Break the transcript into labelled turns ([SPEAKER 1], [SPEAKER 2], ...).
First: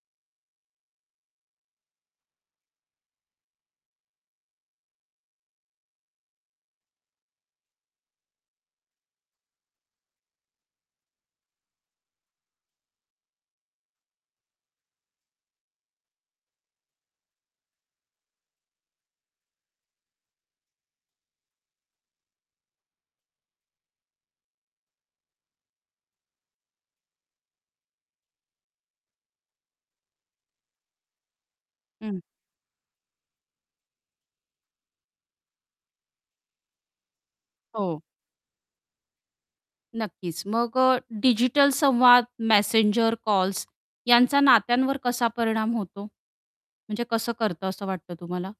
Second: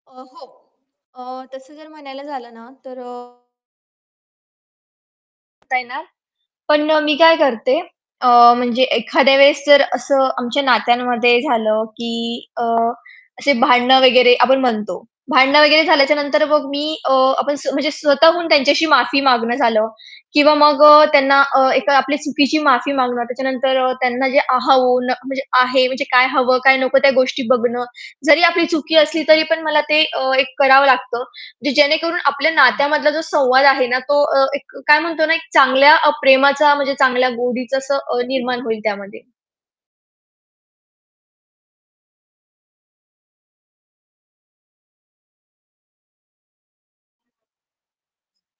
[SPEAKER 1] अ, हो अ, तसं जर म्हणायला झालं ना तर अ आता आहे ना, पण अ, मी काय करते अ, म्हणजे एखाद्या वेळेस जर असं आमच्या नात्यांमध्ये झालं की अ, असे भांडणं वगैरे आपण म्हणतो. भांडणं वगैरे झाल्याच्यानंतर मग मी अ, आपण स्व म्हणजे स्वतःहून त्यांच्याशी माफी मागणं झालं किंवा मग अ, त्यांना अ, एक आपली चुकीची माफी मागणं. त्याच्यानंतर त्यांना जे अहून, म्हणजे आहे म्हणजे काय हवं, काय नको त्या गोष्टी बघणं. जरी आपली चुकी असली तरी पण मला ते अ, एक करावं लागतं. जे जेणेकरून
[SPEAKER 2] हं.
[SPEAKER 1] आपल्या नात्यामधला जो संवाद आहे ना तो अ, एक काय म्हणतो ना, एक चांगल्या अ, प्रेमाचा म्हणजे चांगल्या गोडीचं असं
[SPEAKER 2] हो.
[SPEAKER 1] अ, निर्माण होईल त्यामध्ये.
[SPEAKER 2] नक्कीच मग अ, डिजिटल संवाद मेसेंजर, कॉल्स यांचा नात्यांवर कसा परिणाम होतो? म्हणजे कसं करतं, असं वाटतं तुम्हाला?